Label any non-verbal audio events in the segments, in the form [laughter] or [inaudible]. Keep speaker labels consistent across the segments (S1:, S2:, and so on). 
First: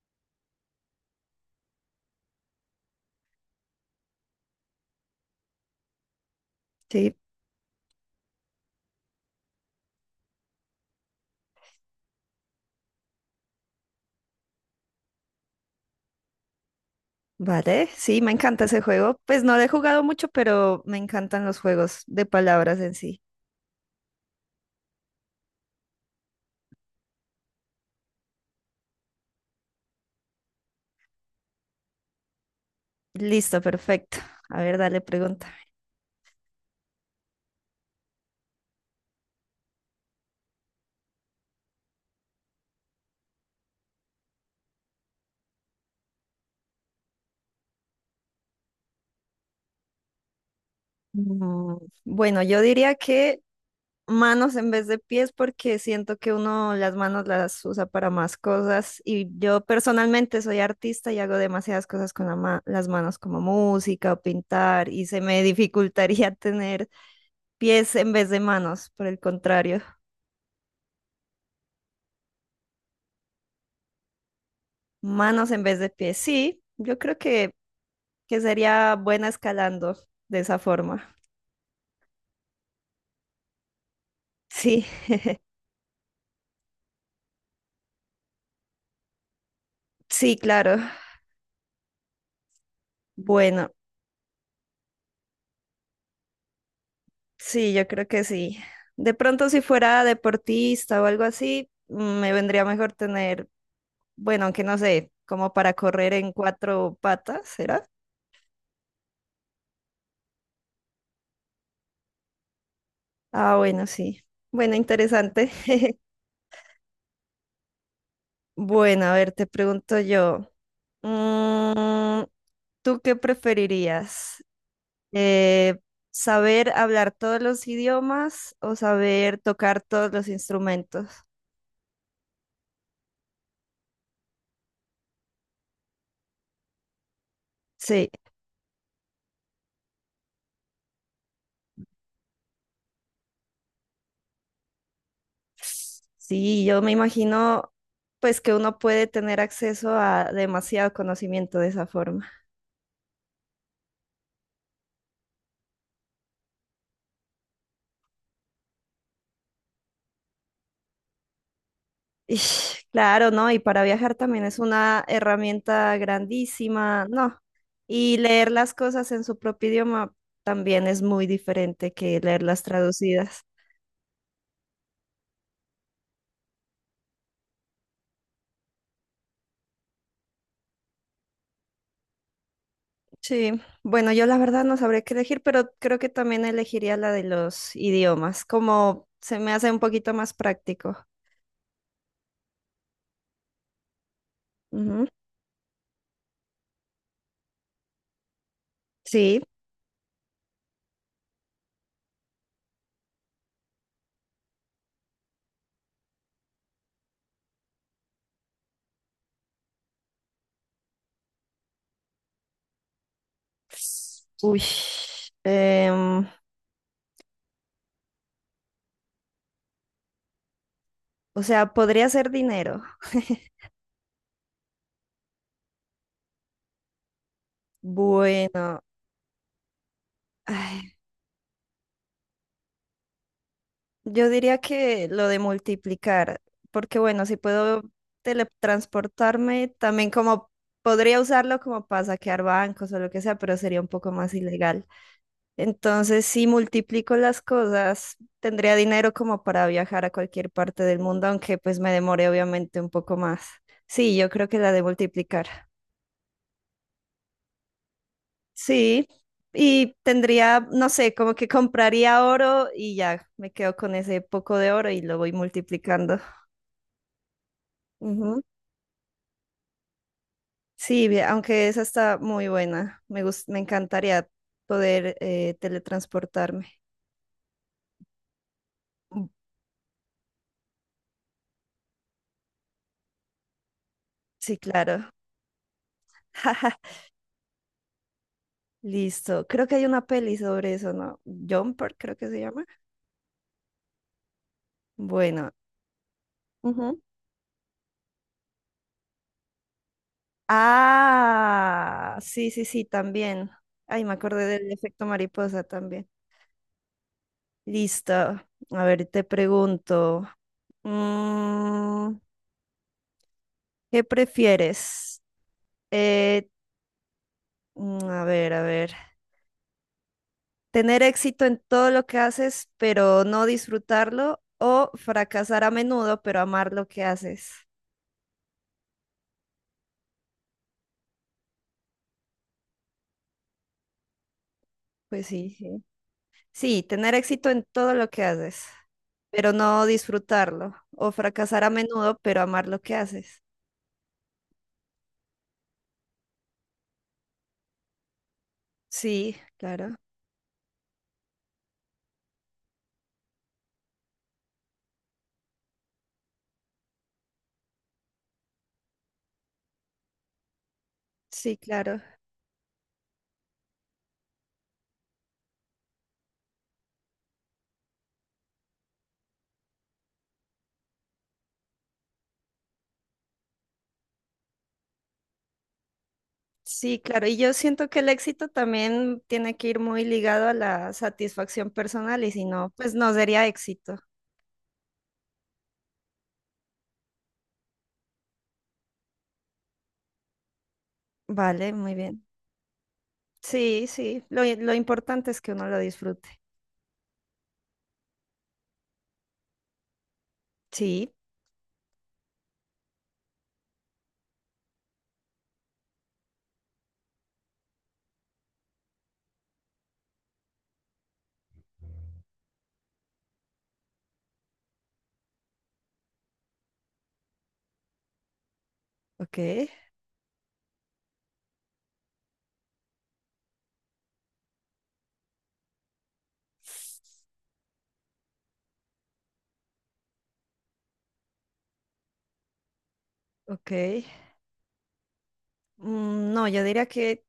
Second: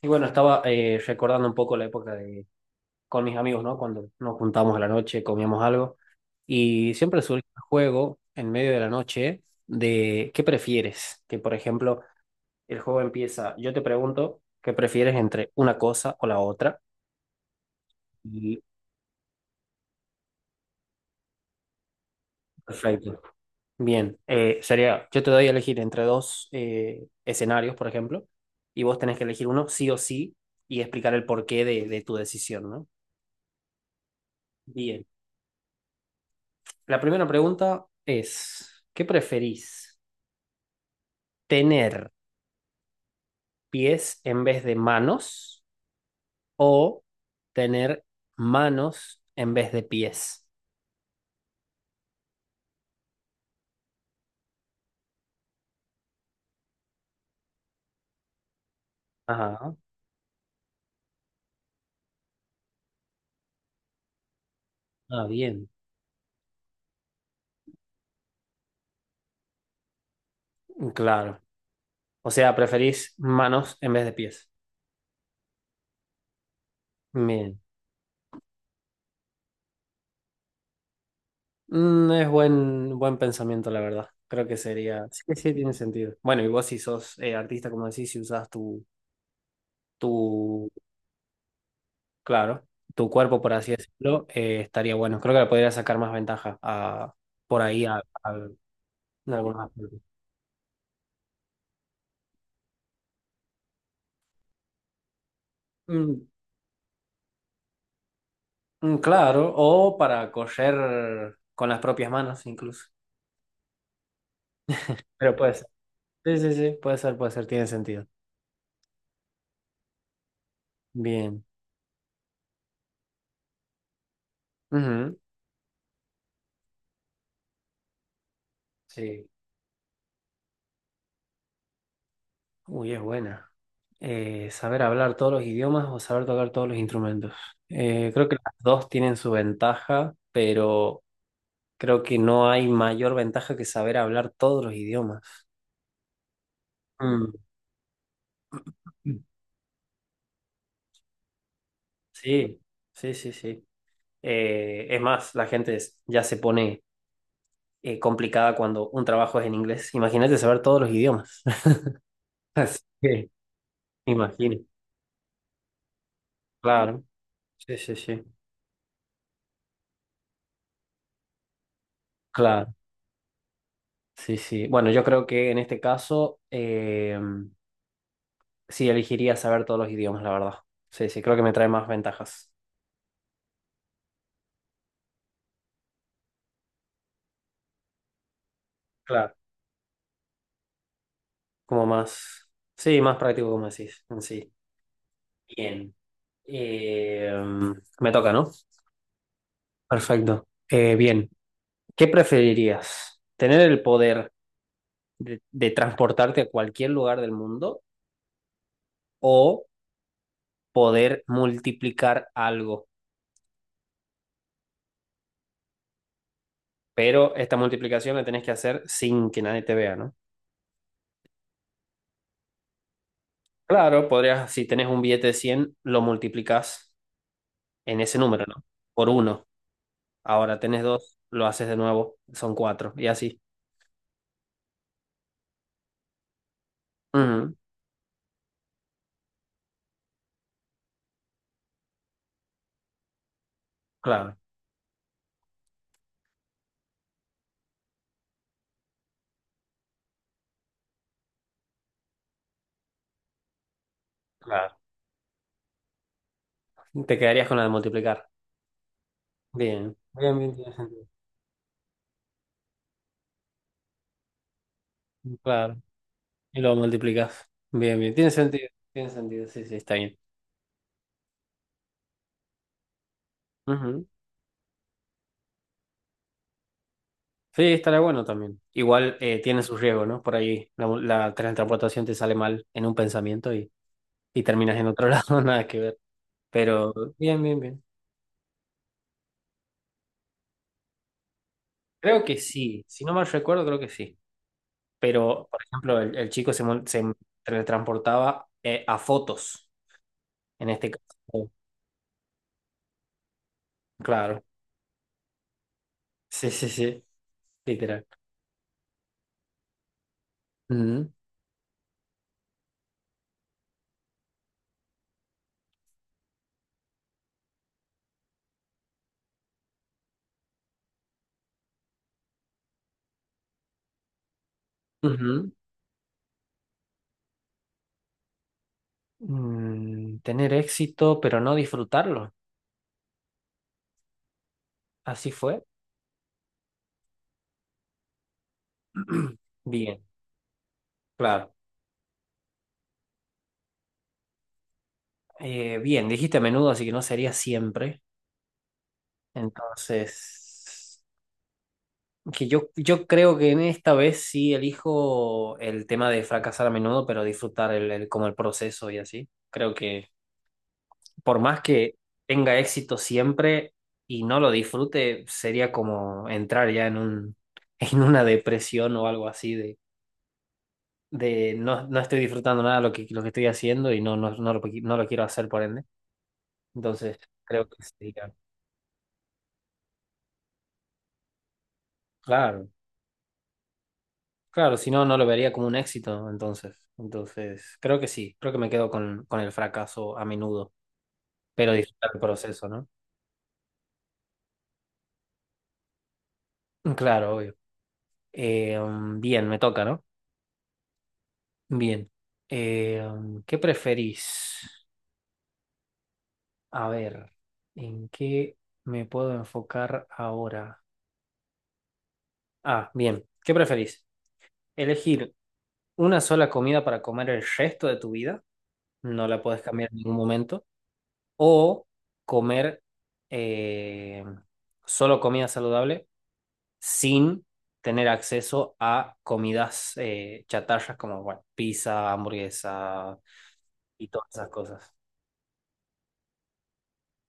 S1: Y bueno, estaba recordando un poco la época de, con mis amigos, ¿no? Cuando nos juntábamos a la noche, comíamos algo. Y
S2: Sí,
S1: siempre surge el juego en medio de la noche de ¿qué prefieres? Que, por ejemplo, el juego empieza, yo te pregunto, ¿qué prefieres entre una cosa o la otra?
S2: vale, sí, me
S1: Y
S2: encanta ese juego. Pues no lo he jugado mucho, pero me encantan los juegos de palabras en sí.
S1: perfecto. Bien, sería, yo te doy a elegir entre dos escenarios, por ejemplo, y vos tenés que elegir uno sí o sí y explicar el porqué de tu decisión, ¿no?
S2: Listo, perfecto. A ver, dale
S1: Bien.
S2: pregunta.
S1: La primera pregunta es, ¿qué preferís? ¿Tener pies en vez de manos o tener manos en vez de pies?
S2: Mm, Bueno, yo diría que manos en vez de pies porque siento que uno las manos las usa para más cosas y yo
S1: Ajá.
S2: personalmente soy artista y hago demasiadas cosas con las manos como música o pintar y se
S1: Ah,
S2: me
S1: bien.
S2: dificultaría [laughs] tener pies en vez de manos, por el contrario.
S1: Claro. O sea, preferís manos en vez de pies.
S2: Manos en vez de pies, sí. Yo creo que
S1: Bien.
S2: sería buena escalando de esa forma.
S1: Mm, es buen pensamiento, la verdad. Creo que
S2: Sí,
S1: sería. Sí, sí, tiene sentido. Bueno, y vos si sos artista, como decís, si usás tu,
S2: sí,
S1: tu
S2: claro.
S1: claro, tu cuerpo, por
S2: Bueno,
S1: así decirlo, estaría bueno. Creo que le podría sacar más ventaja a, por
S2: sí,
S1: ahí
S2: yo
S1: a,
S2: creo que
S1: a-
S2: sí. De
S1: en
S2: pronto si
S1: algunos aspectos.
S2: fuera deportista o algo así, me vendría mejor tener, bueno, aunque no sé, como para correr
S1: Mm,
S2: en cuatro patas, ¿será?
S1: claro, o para coser con las propias manos incluso.
S2: Ah, bueno, sí. Bueno,
S1: Pero
S2: interesante.
S1: puede ser.
S2: [laughs]
S1: Sí, sí, sí, puede ser, tiene sentido.
S2: Bueno, a ver, te pregunto yo.
S1: Bien.
S2: mm, ¿Tú qué preferirías?
S1: Ujú.
S2: Eh, ¿Saber hablar todos los idiomas o
S1: Sí.
S2: saber tocar todos los instrumentos?
S1: Uy, es buena. Saber hablar todos los idiomas o saber tocar todos los instrumentos.
S2: Sí,
S1: Creo que las dos tienen su ventaja, pero creo que no hay mayor ventaja que saber hablar todos los idiomas.
S2: sí, yo me
S1: Mm.
S2: imagino pues que uno puede tener acceso a demasiado conocimiento de esa forma.
S1: Sí, sí, sí, sí. Es más, la gente ya se pone complicada cuando un trabajo es en inglés. Imagínate saber todos los idiomas. [laughs] Así
S2: Ish, claro,
S1: que,
S2: ¿no? Y para viajar también
S1: imagino.
S2: es una herramienta
S1: Claro.
S2: grandísima, ¿no?
S1: Sí, sí,
S2: Y
S1: sí.
S2: leer las cosas en su propio idioma también es muy diferente que leerlas
S1: Claro.
S2: traducidas.
S1: Sí, sí. Bueno, yo creo que en este caso sí elegiría saber todos los idiomas, la verdad. Sí, sí, creo que me trae más ventajas.
S2: Sí, bueno, yo la verdad no sabré qué elegir, pero creo que también elegiría la de los idiomas, como
S1: Claro.
S2: se me hace un poquito más práctico.
S1: Como más. Sí, más práctico, como decís, en sí.
S2: Ujú,
S1: Bien. Eh, Me toca, ¿no?
S2: sí.
S1: Perfecto. Bien. ¿Qué preferirías? ¿Tener el poder de transportarte a cualquier lugar del mundo o poder multiplicar algo?
S2: Uy. em,
S1: Pero esta multiplicación la tenés que hacer sin que nadie te vea, ¿no?
S2: o sea, podría ser dinero.
S1: Claro, podrías, si tenés un billete de 100, lo multiplicas en ese número, ¿no?
S2: Bueno,
S1: Por uno. Ahora tenés
S2: ay,
S1: dos, lo haces de nuevo, son cuatro, y así.
S2: yo diría que lo de multiplicar, porque bueno, si
S1: Ujú,
S2: puedo teletransportarme, también como podría usarlo como para saquear bancos o lo que sea, pero sería un poco más
S1: claro,
S2: ilegal. Entonces, si multiplico las cosas, tendría dinero como para viajar a cualquier parte del mundo, aunque pues me demore obviamente un poco más. Sí, yo creo que la
S1: claro.
S2: de multiplicar.
S1: Te quedarías con la de multiplicar.
S2: Sí, y
S1: Bien. Bien, bien,
S2: tendría,
S1: tiene
S2: no
S1: sentido.
S2: sé, como que compraría oro y ya me quedo con ese poco de oro y lo voy
S1: Claro.
S2: multiplicando.
S1: Y lo multiplicas. Bien, bien. Tiene
S2: Ujú.
S1: sentido. Tiene sentido. Sí, sí, está bien.
S2: Sí, bien, aunque esa está muy buena. Me
S1: Ujú.
S2: encantaría poder teletransportarme.
S1: Sí, estará bueno también. Igual
S2: Mm.
S1: tiene su riesgo, ¿no? Por ahí la transportación te sale mal en un pensamiento y
S2: Sí,
S1: terminas en otro [laughs]
S2: claro.
S1: lado, nada que ver.
S2: [laughs]
S1: Pero bien, bien, bien.
S2: Listo. Creo que hay una peli sobre eso, ¿no? Jumper, creo
S1: Creo
S2: que
S1: que
S2: se llama.
S1: sí. Si no mal recuerdo, creo que sí. Pero,
S2: Bueno.
S1: por ejemplo, el chico se, mol-
S2: Ujú.
S1: se teletransportaba a fotos, en este caso.
S2: Ah, sí, sí, sí, también. Ay, me
S1: Claro.
S2: acordé del efecto mariposa también.
S1: Sí, sí, sí. Literal.
S2: Listo. A ver, te pregunto,
S1: Ujú.
S2: mm, ¿qué prefieres? Eh, a ver, a ver. ¿Tener éxito en todo lo que haces, pero no disfrutarlo? ¿O
S1: Ujú.
S2: fracasar a menudo, pero amar lo que haces?
S1: Tener éxito, pero no disfrutarlo.
S2: Pues
S1: Así
S2: sí,
S1: fue.
S2: sí. Sí, tener éxito en todo lo que haces,
S1: [clears throat]
S2: pero no
S1: Bien,
S2: disfrutarlo, o
S1: claro.
S2: fracasar a menudo, pero amar lo que haces.
S1: Bien, dijiste a menudo, así que no sería siempre.
S2: Sí, claro,
S1: Entonces, que yo creo que en esta vez sí elijo el tema de fracasar a menudo, pero disfrutar como el proceso y así. Creo que por
S2: sí,
S1: más que
S2: claro,
S1: tenga éxito siempre y no lo disfrute, sería como entrar ya en un, [laughs] en una depresión o algo así de no, no estoy disfrutando nada lo que, lo que estoy haciendo y no lo quiero hacer por ende.
S2: sí,
S1: Entonces,
S2: claro. Y yo
S1: creo que
S2: siento que el
S1: sí, claro.
S2: éxito también tiene que ir muy ligado a la satisfacción personal y si no,
S1: Claro,
S2: pues no sería éxito.
S1: claro, si no, no lo vería como un éxito, entonces. Entonces, creo que sí, creo que me quedo con el fracaso a menudo,
S2: Vale,
S1: pero
S2: muy
S1: disfrutar el
S2: bien.
S1: proceso, ¿no?
S2: Sí, sí, lo importante es que uno lo disfrute.
S1: Mm, claro, obvio. Bien, me toca, ¿no?
S2: Sí,
S1: Bien. ¿Qué preferís? A ver, ¿en qué me puedo enfocar ahora? Ah, bien. ¿Qué preferís? ¿Elegir una sola comida para comer el resto de tu vida? No
S2: ok,
S1: la puedes cambiar en ningún momento, o comer eh, solo comida saludable sin tener acceso a comidas chatarras como bueno, pizza, hamburguesa
S2: ok.
S1: y todas esas cosas.
S2: No, yo diría que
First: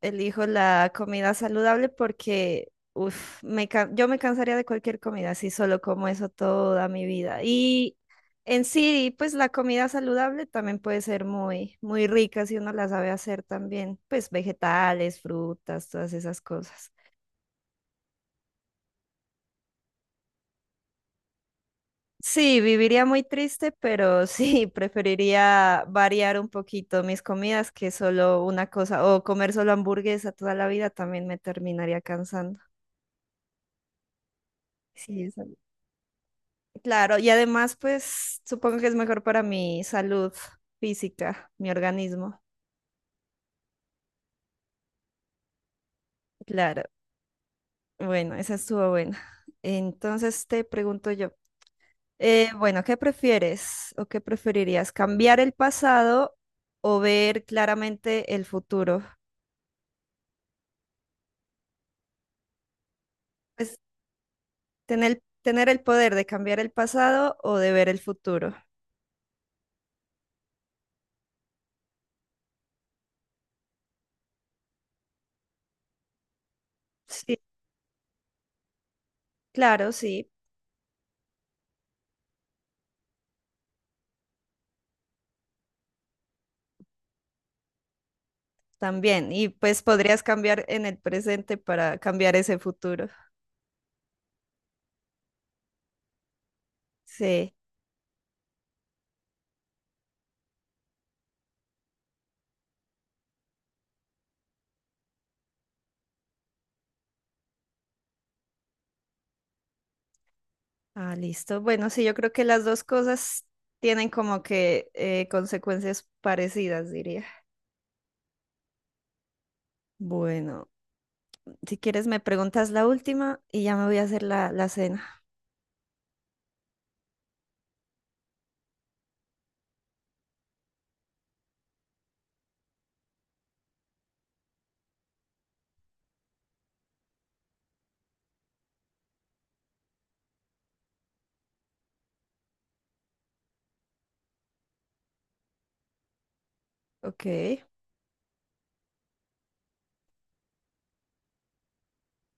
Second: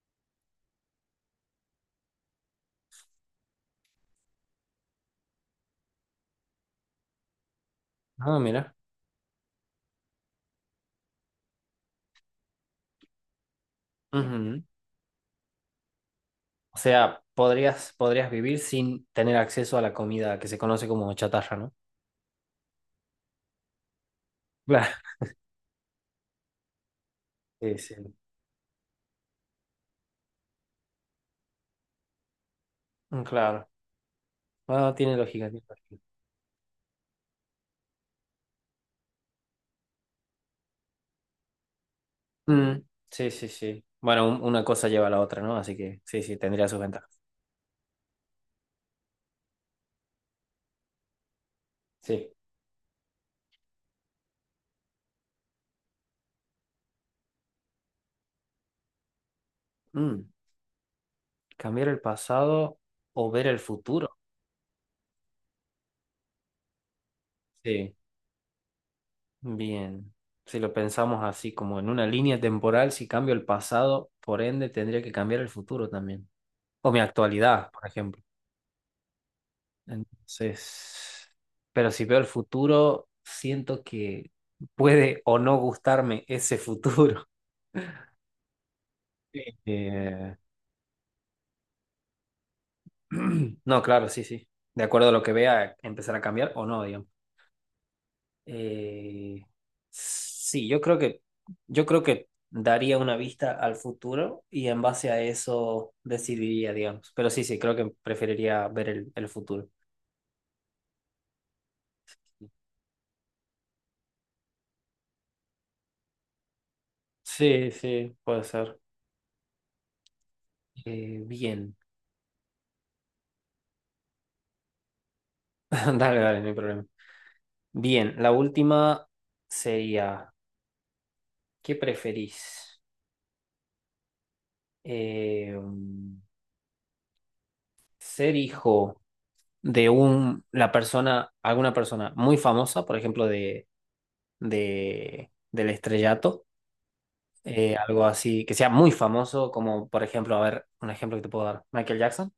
S2: elijo la comida saludable porque uf, yo me cansaría de cualquier comida si solo como eso toda mi vida. Y
S1: Ah,
S2: en
S1: mira.
S2: sí, pues la comida saludable también puede ser muy, muy rica si uno la sabe hacer también, pues
S1: Ujú.
S2: vegetales, frutas, todas esas
S1: O
S2: cosas.
S1: sea, podrías vivir sin tener acceso a la comida que se conoce como chatarra, ¿no?
S2: Sí, viviría muy triste, pero sí, [laughs]
S1: Claro.
S2: preferiría variar un poquito mis comidas
S1: Sí,
S2: que
S1: sí.
S2: solo una cosa, o comer solo hamburguesa toda la vida también me terminaría cansando.
S1: Mm, claro. Ah, tiene
S2: Sí, eso.
S1: lógica, tiene lógica.
S2: Claro, y además, pues supongo que es mejor para mi salud física, mi organismo.
S1: Mm, sí, sí, sí. Bueno, una cosa lleva a la otra, ¿no? Así que sí, sí, tendría sus
S2: Claro,
S1: ventajas.
S2: bueno, esa estuvo buena. Entonces te pregunto yo,
S1: Sí.
S2: bueno, ¿qué prefieres o qué preferirías? ¿Cambiar el pasado o ver claramente el futuro?
S1: Mm. ¿Cambiar el pasado o ver el
S2: Pues
S1: futuro?
S2: tener el poder de cambiar el pasado o de ver
S1: Sí.
S2: el futuro.
S1: Bien, si lo pensamos así, como en una línea temporal, si cambio el pasado, por ende tendría que cambiar el futuro también. O mi
S2: Sí,
S1: actualidad, por ejemplo.
S2: claro, sí,
S1: Entonces, pero si veo el futuro, siento que puede o no gustarme ese futuro.
S2: también.
S1: Sí.
S2: Y pues podrías cambiar en el presente para cambiar ese futuro.
S1: [clears throat] No, claro, sí, sí. De acuerdo a lo que vea, empezar a cambiar o no, digamos.
S2: Sí.
S1: Eh, sí, yo creo que daría una vista al futuro y en base a eso decidiría, digamos. Pero sí, sí, creo que preferiría ver el futuro.
S2: Ah, listo. Bueno, sí, yo creo que las dos cosas tienen como que consecuencias parecidas, diría.
S1: Sí, sí, puede ser.
S2: Bueno,
S1: Bien,
S2: si quieres me preguntas la última y ya me voy a hacer la cena.
S1: [laughs] dale, dale, no hay problema. Bien, la última sería, ¿qué preferís? Eh, mm, Ser hijo de la persona, alguna persona muy famosa, por ejemplo, del estrellato.
S2: Ok.
S1: Algo así, que sea muy famoso, como por ejemplo, a ver, un ejemplo que te puedo dar, Michael Jackson,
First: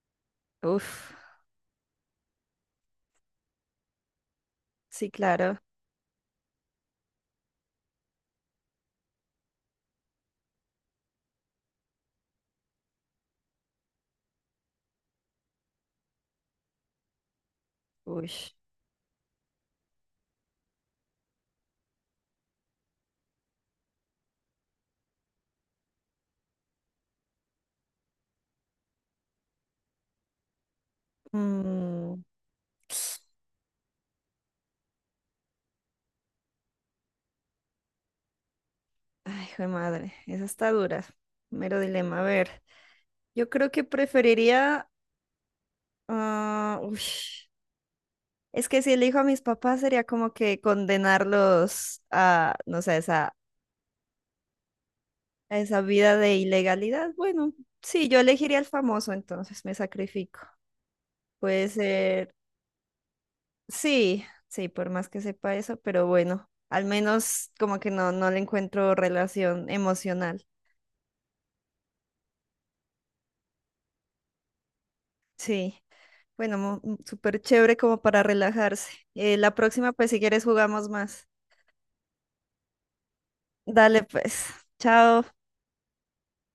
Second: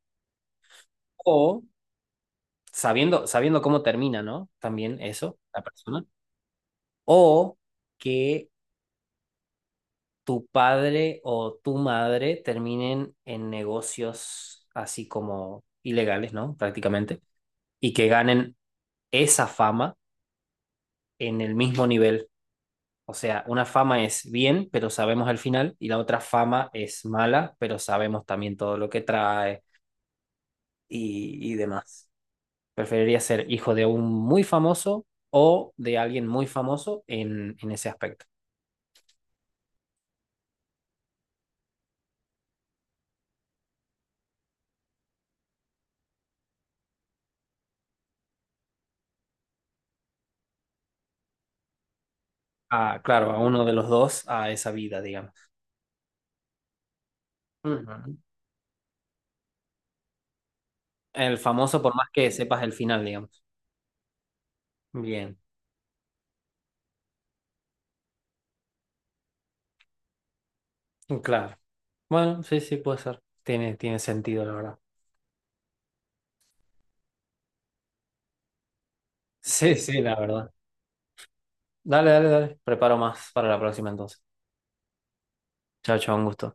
S2: Uf,
S1: o sabiendo cómo termina, ¿no? También
S2: sí,
S1: eso,
S2: claro.
S1: la persona, o que tu padre o tu madre terminen en negocios así como ilegales, ¿no? Prácticamente, y que
S2: Uy.
S1: ganen esa fama en el mismo nivel. O sea, una fama es bien, pero sabemos el final, y la otra fama es mala, pero sabemos también todo lo que trae y demás.
S2: Mm,
S1: Preferiría ser hijo de un muy famoso o de alguien muy famoso en ese aspecto.
S2: Ay, hijo de madre, esa está dura. Mero dilema. A ver, yo creo que preferiría... ah, uy. Es que si elijo a mis papás sería como que condenarlos a, no
S1: Ah,
S2: sé,
S1: claro, a uno de los dos, a esa vida, digamos.
S2: a esa vida de ilegalidad. Bueno, sí,
S1: Ujú.
S2: yo elegiría el famoso, entonces me sacrifico.
S1: El
S2: Puede
S1: famoso, por más que
S2: ser,
S1: sepas el final, digamos.
S2: sí, sí, por más que
S1: Bien,
S2: sepa eso, pero bueno, al menos como que no, no le encuentro relación emocional.
S1: claro. Bueno, sí, sí, puede ser. Tiene sentido, la verdad. [laughs]
S2: Sí, bueno, súper chévere como para relajarse. La
S1: Sí,
S2: próxima,
S1: sí,
S2: pues
S1: la
S2: si quieres
S1: verdad.
S2: jugamos más.
S1: Dale, dale, dale. Preparo más para la próxima
S2: Dale,
S1: entonces.
S2: pues, chao.
S1: Chao, chao, un gusto.